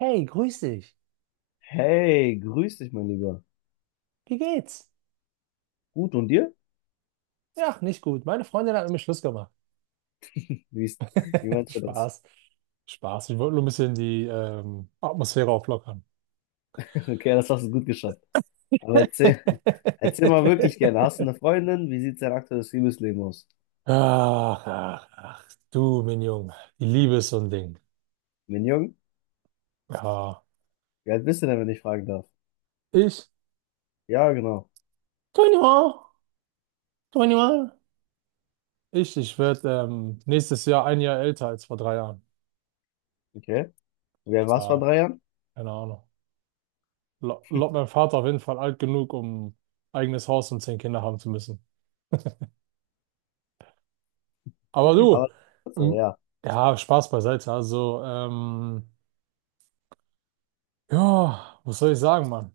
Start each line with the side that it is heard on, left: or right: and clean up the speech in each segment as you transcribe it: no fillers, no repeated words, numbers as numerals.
right: Hey, grüß dich.
left: Hey, grüß dich, mein Lieber.
right: Wie geht's?
left: Gut, und dir?
right: Ja, nicht gut. Meine Freundin hat mit mir Schluss gemacht.
left: Wie, ist- wie meinst du das?
right: Spaß. Spaß. Ich wollte nur ein bisschen die Atmosphäre auflockern.
left: Okay, das hast du gut geschafft. Aber erzähl, erzähl mal wirklich gerne. Hast du eine Freundin? Wie sieht dein aktuelles Liebesleben aus?
right: Ach, ach, ach. Du, mein Junge. Die Liebe ist so ein Ding.
left: Bin jung?
right: Ja.
left: Wie alt bist du denn, wenn ich fragen darf?
right: Ich?
left: Ja, genau.
right: 21. 21. Ich werde nächstes Jahr ein Jahr älter als vor drei Jahren.
left: Okay. Wie alt warst du vor
right: Ja,
left: drei Jahren?
right: keine Ahnung. Lot mein Vater auf jeden Fall alt genug, um eigenes Haus und zehn Kinder haben zu müssen. Aber du,
left: Aber, also,
right: ähm,
left: ja.
right: ja, Spaß beiseite. Also, ja, was soll ich sagen, Mann?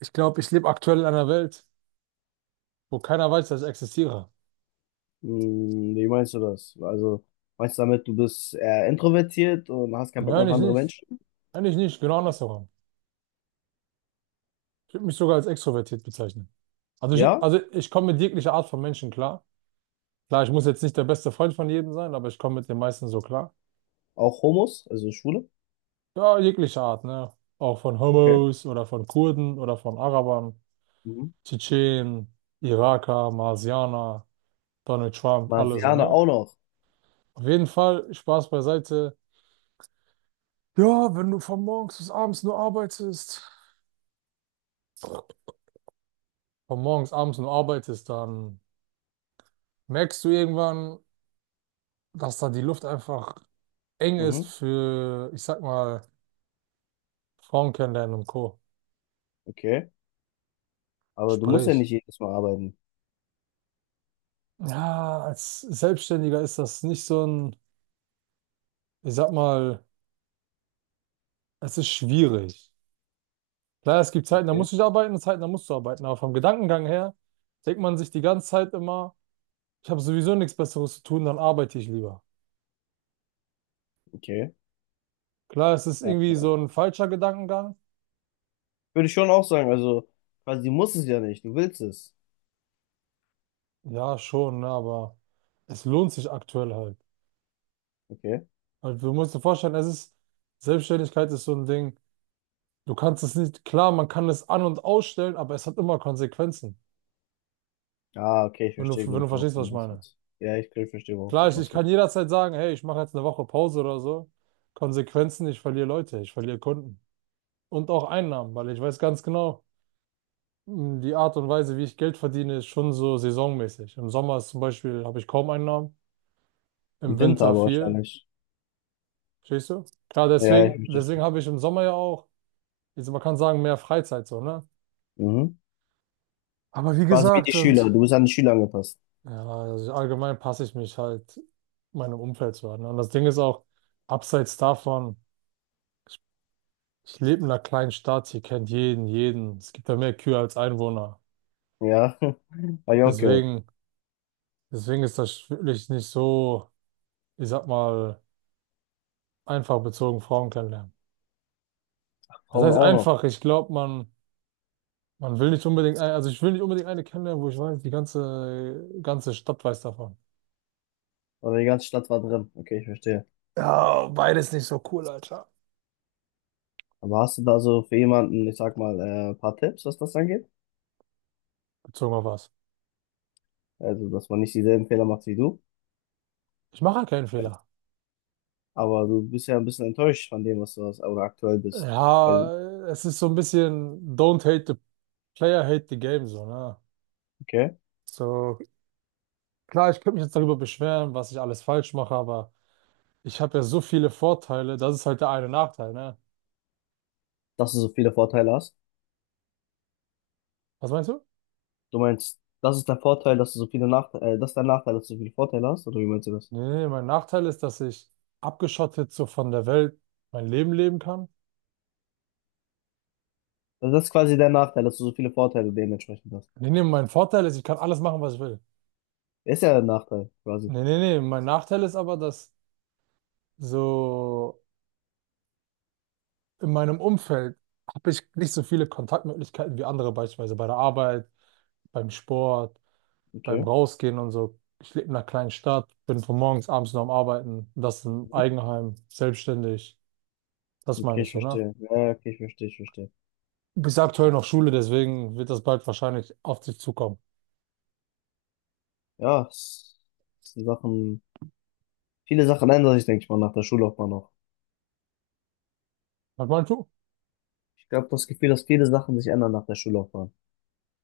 right: Ich glaube, ich lebe aktuell in einer Welt, wo keiner weiß, dass ich existiere.
left: Hm, wie meinst du das? Also, meinst du damit, du bist eher introvertiert und hast keinen Bock
right: Nein,
left: auf
right: ich
left: andere
right: nicht.
left: Menschen?
right: Eigentlich nicht, genau
left: Okay.
right: andersherum. Ich würde mich sogar als extrovertiert bezeichnen. Also ich,
left: Ja?
right: also ich komme mit jeglicher Art von Menschen klar. Klar, ich muss jetzt nicht der beste Freund von jedem sein, aber ich komme mit den meisten so klar.
left: Auch Homos, also Schwule?
right: Ja, jeglicher Art, ne? Auch von
left: Okay.
right: Homos oder von Kurden oder von Arabern,
left: Mhm.
right: Tschetschenen, Iraker, Marsianer. Donald Trump, alle so,
left: Marsianer
right: ne?
left: auch noch.
right: Auf jeden Fall, Spaß beiseite. Ja, wenn du von morgens bis abends nur arbeitest, von morgens abends nur arbeitest, dann merkst du irgendwann, dass da die Luft einfach eng ist
left: Mhm.
right: für, ich sag mal, Frauen kennenlernen und Co.
left: Okay. Aber du musst ja
right: Sprich.
left: nicht jedes Mal arbeiten.
right: Ja, als Selbstständiger ist das nicht so ein, ich sag mal, es ist schwierig. Klar, es gibt Zeiten, da
left: Okay,
right: musst du nicht arbeiten, Zeiten, da musst du arbeiten, aber vom Gedankengang her denkt man sich die ganze Zeit immer, ich habe sowieso nichts Besseres zu tun, dann arbeite ich lieber.
left: okay.
right: Klar, es ist
left: Ja.
right: irgendwie so ein falscher Gedankengang.
left: Würde ich schon auch sagen, also quasi du musst es ja nicht, du willst es.
right: Ja, schon, ne, aber es lohnt sich aktuell halt.
left: Okay.
right: Halt, du musst dir vorstellen, es ist, Selbstständigkeit ist so ein Ding. Du kannst es nicht, klar, man kann es an- und ausstellen, aber es hat immer Konsequenzen.
left: Ah, okay, ich
right: Wenn du,
left: verstehe,
right: wenn
left: glaube
right: du
left: ich, worauf
right: verstehst,
left: du
right: was ich
left: hinaus
right: meine.
left: willst. Ja, ich glaube, ich verstehe, worauf
right: Klar,
left: du
right: ich
left: hinaus
right: kann
left: willst.
right: jederzeit sagen, hey, ich mache jetzt eine Woche Pause oder so. Konsequenzen, ich verliere Leute, ich verliere Kunden. Und auch Einnahmen, weil ich weiß ganz genau, die Art und Weise, wie ich Geld verdiene, ist schon so saisonmäßig. Im Sommer ist zum Beispiel habe ich kaum Einnahmen, im
left: Im Winter
right: Winter
left: aber
right: viel.
left: wahrscheinlich.
right: Verstehst du? Klar,
left: Ja,
right: deswegen,
left: ja, ich verstehe
right: deswegen
left: schon.
right: habe ich im Sommer ja auch, jetzt man kann sagen, mehr Freizeit so, ne?
left: Mhm.
right: Aber wie
left: Quasi wie die
right: gesagt,
left: Schüler,
right: und
left: du bist an die Schüler angepasst.
right: ja, also allgemein passe ich mich halt meinem Umfeld zu an, ne? Und das Ding ist auch, abseits davon, ich lebe in einer kleinen Stadt, hier kennt jeden, jeden. Es gibt da mehr Kühe als Einwohner.
left: Ja, habe ich auch gehört.
right: Deswegen, deswegen ist das wirklich nicht so, ich sag mal, einfach bezogen Frauen kennenlernen. Das
left: Frauen
right: heißt
left: auch noch.
right: einfach, ich glaube, man will nicht unbedingt, also ich will nicht unbedingt eine kennenlernen, wo ich weiß, die ganze, ganze Stadt weiß davon.
left: Oder die ganze Stadt war drin. Okay, ich verstehe.
right: Ja, beides nicht so cool, Alter.
left: Aber hast du da so für jemanden, ich sag mal, ein paar Tipps, was das angeht?
right: Bezogen auf was?
left: Also, dass man nicht dieselben Fehler macht wie du?
right: Ich mache halt keinen Fehler.
left: Aber du bist ja ein bisschen enttäuscht von dem, was du hast, oder aktuell bist.
right: Ja,
left: Weil,
right: es ist so ein bisschen don't hate the player, hate the game, so, ne?
left: okay,
right: So, klar, ich könnte mich jetzt darüber beschweren, was ich alles falsch mache, aber ich habe ja so viele Vorteile, das ist halt der eine Nachteil, ne?
left: dass du so viele Vorteile hast.
right: Was meinst du?
left: Du meinst, das ist der Vorteil, dass du so viele Nachteile, das ist der Nachteil, dass du so viele Vorteile hast, oder wie meinst du das?
right: Nee, nee, nee, mein Nachteil ist, dass ich abgeschottet so von der Welt mein Leben leben kann.
left: Also das ist quasi der Nachteil, dass du so viele Vorteile dementsprechend hast.
right: Nee, nee, mein Vorteil ist, ich kann alles machen, was ich will.
left: Ist ja der Nachteil, quasi.
right: Nee, nee, nee, mein Nachteil ist aber, dass so in meinem Umfeld habe ich nicht so viele Kontaktmöglichkeiten wie andere, beispielsweise bei der Arbeit, beim Sport, beim
left: Okay.
right: Rausgehen und so. Ich lebe in einer kleinen Stadt, bin von morgens abends noch am Arbeiten, das im Eigenheim, selbstständig. Das
left: Okay,
right: meine ich
left: ich
right: so, ne?
left: verstehe. Ja, ja, okay, ich verstehe, ich verstehe.
right: Bis aktuell noch Schule, deswegen wird das bald wahrscheinlich auf dich zukommen.
left: Ja, es sind Sachen, viele Sachen ändern sich, denke ich mal, nach der Schullaufbahn noch.
right: Was meinst du?
left: Ich glaube, das Gefühl, dass viele Sachen sich ändern nach der Schullaufbahn.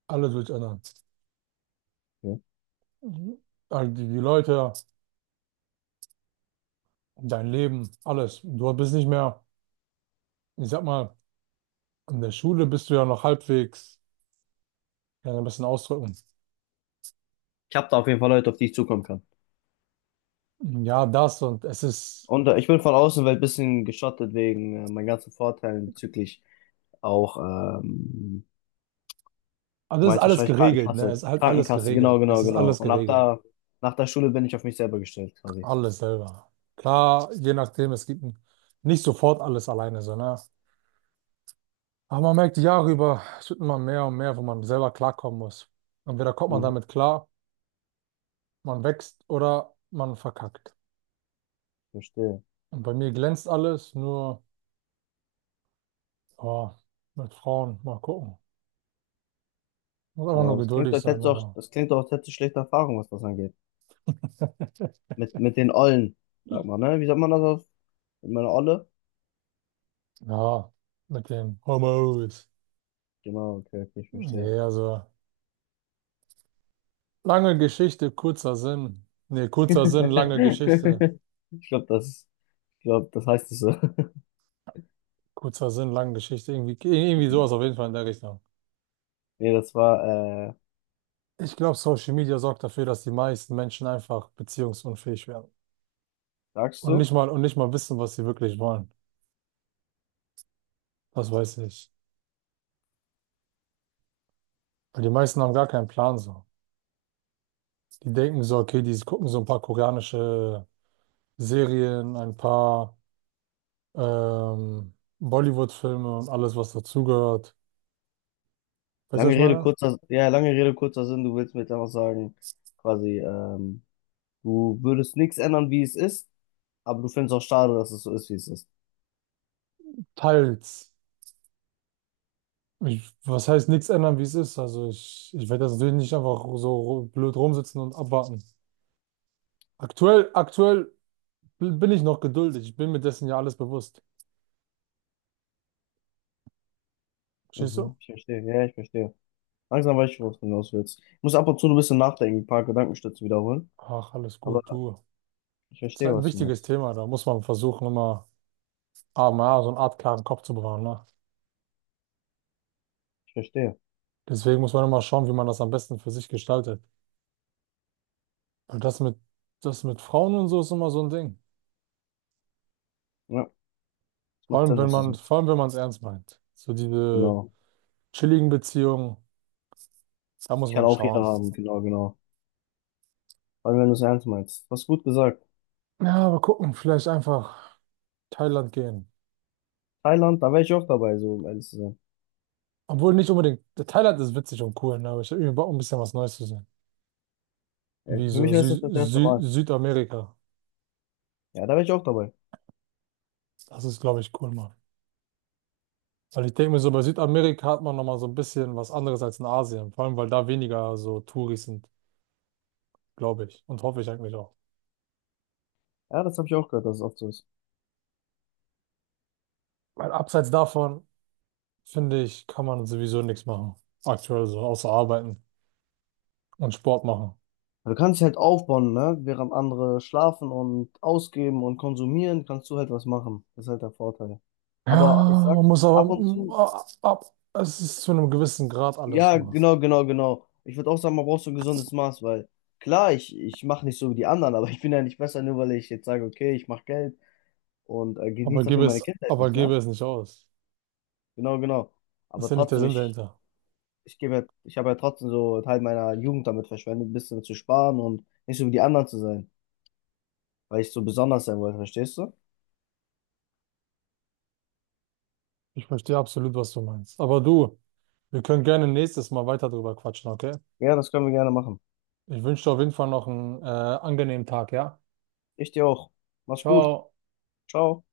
right: Alles wird sich ändern.
left: Ja.
right: Mhm. Also die Leute, dein Leben, alles. Du bist nicht mehr. Ich sag mal, in der Schule bist du ja noch halbwegs, kann ich ein bisschen ausdrücken.
left: Ich habe da auf jeden Fall Leute, auf die ich zukommen kann.
right: Ja, das und es ist,
left: Und ich bin von außen weil ein bisschen geschottet wegen meinen ganzen Vorteilen bezüglich auch,
right: also
left: du
right: es ist
left: meinst
right: alles
left: wahrscheinlich
right: geregelt, ne? Es
left: Krankenkasse.
right: ist halt alles
left: Krankenkasse, genau,
right: geregelt. Es
left: genau,
right: ist
left: genau.
right: alles
left: Und ab
right: geregelt.
left: da, nach der Schule bin ich auf mich selber gestellt, quasi.
right: Alles selber. Klar, je nachdem, es gibt nicht sofort alles alleine, so, ne? Aber man merkt die Jahre über, es wird immer mehr und mehr, wo man selber klarkommen muss. Entweder kommt man
left: Mhm,
right: damit klar, man wächst oder man verkackt.
left: verstehe.
right: Und bei mir glänzt alles, nur, oh, mit Frauen, mal gucken. Muss einfach nur
left: Aber das klingt,
right: geduldig
left: als
right: sein,
left: hättest du auch,
right: aber.
left: das klingt auch, als hättest du schlechte Erfahrungen, was das angeht. Mit den Ollen, sag mal, ne? Wie sagt man das auf? Mit meiner Olle?
right: Ja, mit dem Homos.
left: Genau, okay, okay, ich verstehe.
right: Nee, also lange Geschichte, kurzer Sinn. Nee, kurzer Sinn, lange Geschichte.
left: Ich glaube, das, ich glaub, das heißt es so.
right: Kurzer Sinn, lange Geschichte. Irgendwie sowas auf jeden Fall in der Richtung.
left: Nee, das war,
right: Ich glaube, Social Media sorgt dafür, dass die meisten Menschen einfach beziehungsunfähig werden.
left: sagst
right: Und
left: du?
right: nicht mal, und nicht mal wissen, was sie wirklich wollen. Das weiß ich. Weil die meisten haben gar keinen Plan so. Die denken so, okay, die gucken so ein paar koreanische Serien, ein paar ähm, Bollywood-Filme und alles, was dazugehört. Weißt du, was
left: Lange
right: ich
left: Rede,
right: meine?
left: kurzer, ja, lange Rede, kurzer Sinn, du willst mir jetzt einfach sagen, quasi, du würdest nichts ändern, wie es ist, aber du findest auch schade, dass es so ist, wie es ist.
right: Teils. Ich, was heißt nichts ändern, wie es ist? Also ich werde das natürlich nicht einfach so blöd rumsitzen und abwarten. Aktuell bin ich noch geduldig. Ich bin mir dessen ja alles bewusst. Verstehst du?
left: Mhm, ich verstehe, ja, ich verstehe. Langsam weiß ich, worauf du hinaus willst. Ich muss ab und zu ein bisschen nachdenken, ein paar Gedankenstütze wiederholen,
right: Ach, alles
left: aber
right: gut, du.
left: ich
right: Ist
left: verstehe,
right: halt ein
left: was du
right: wichtiges
left: meinst.
right: Thema. Da muss man versuchen, immer so eine Art klaren Kopf zu bewahren, ne?
left: Ich verstehe.
right: Deswegen muss man immer schauen, wie man das am besten für sich gestaltet. Weil das mit Frauen und so ist immer so ein Ding.
left: Ja, es
right: Vor
left: macht
right: allem,
left: Sinn,
right: wenn
left: was du
right: man,
left: sagst.
right: vor allem, wenn man es ernst meint. So diese
left: Genau.
right: chilligen Beziehungen, da muss
left: Ich kann
right: man
left: auch jeder
right: schauen.
left: haben, genau, genau. Vor allem, wenn du es ernst meinst. Was gut gesagt.
right: Ja, mal gucken, vielleicht einfach Thailand gehen.
left: Thailand, da wäre ich auch dabei, so um ehrlich zu sein.
right: Obwohl nicht unbedingt, Thailand ist witzig und cool, ne? Aber ich habe irgendwie Bock, ein bisschen was Neues zu sehen. Wie
left: Für mich
right: so
left: wäre
right: Sü
left: es das erste
right: Sü
left: Mal.
right: Südamerika.
left: Ja, da wäre ich auch dabei.
right: Das ist, glaube ich, cool, mal. Weil ich denke mir so, bei Südamerika hat man nochmal so ein bisschen was anderes als in Asien. Vor allem, weil da weniger so Touris sind, glaube ich. Und hoffe ich eigentlich auch.
left: Ja, das habe ich auch gehört, dass es oft so ist.
right: Weil abseits davon, finde ich, kann man sowieso nichts machen. Aktuell so, außer arbeiten und Sport machen.
left: Du kannst dich halt aufbauen, ne? Während andere schlafen und ausgeben und konsumieren, kannst du halt was machen. Das ist halt der Vorteil. Aber ich
right: Ja,
left: sag,
right: man muss aber,
left: ab und zu,
right: ab, es ist zu einem gewissen Grad alles
left: ja,
right: so.
left: genau, genau, genau. Ich würde auch sagen, man braucht so ein gesundes Maß, weil klar, ich mache nicht so wie die anderen, aber ich bin ja nicht besser, nur weil ich jetzt sage, okay, ich mache Geld und genieße dafür meine Kindheit
right: Aber
left: nicht,
right: gebe
left: ne?
right: es nicht aus.
left: Genau, genau.
right: Das ist
left: Aber
right: ja nicht der
left: trotzdem,
right: Sinn
left: ich,
right: dahinter.
left: ich gebe, ja- ich habe ja trotzdem so Teil meiner Jugend damit verschwendet, ein bisschen zu sparen und nicht so wie die anderen zu sein, weil ich so besonders sein wollte, verstehst du?
right: Ich verstehe absolut, was du meinst. Aber du, wir können gerne nächstes Mal weiter drüber quatschen, okay?
left: Ja, das können wir gerne machen.
right: Ich wünsche dir auf jeden Fall noch einen angenehmen Tag, ja?
left: Ich dir auch. Mach's gut.
right: Ciao.
left: Ciao.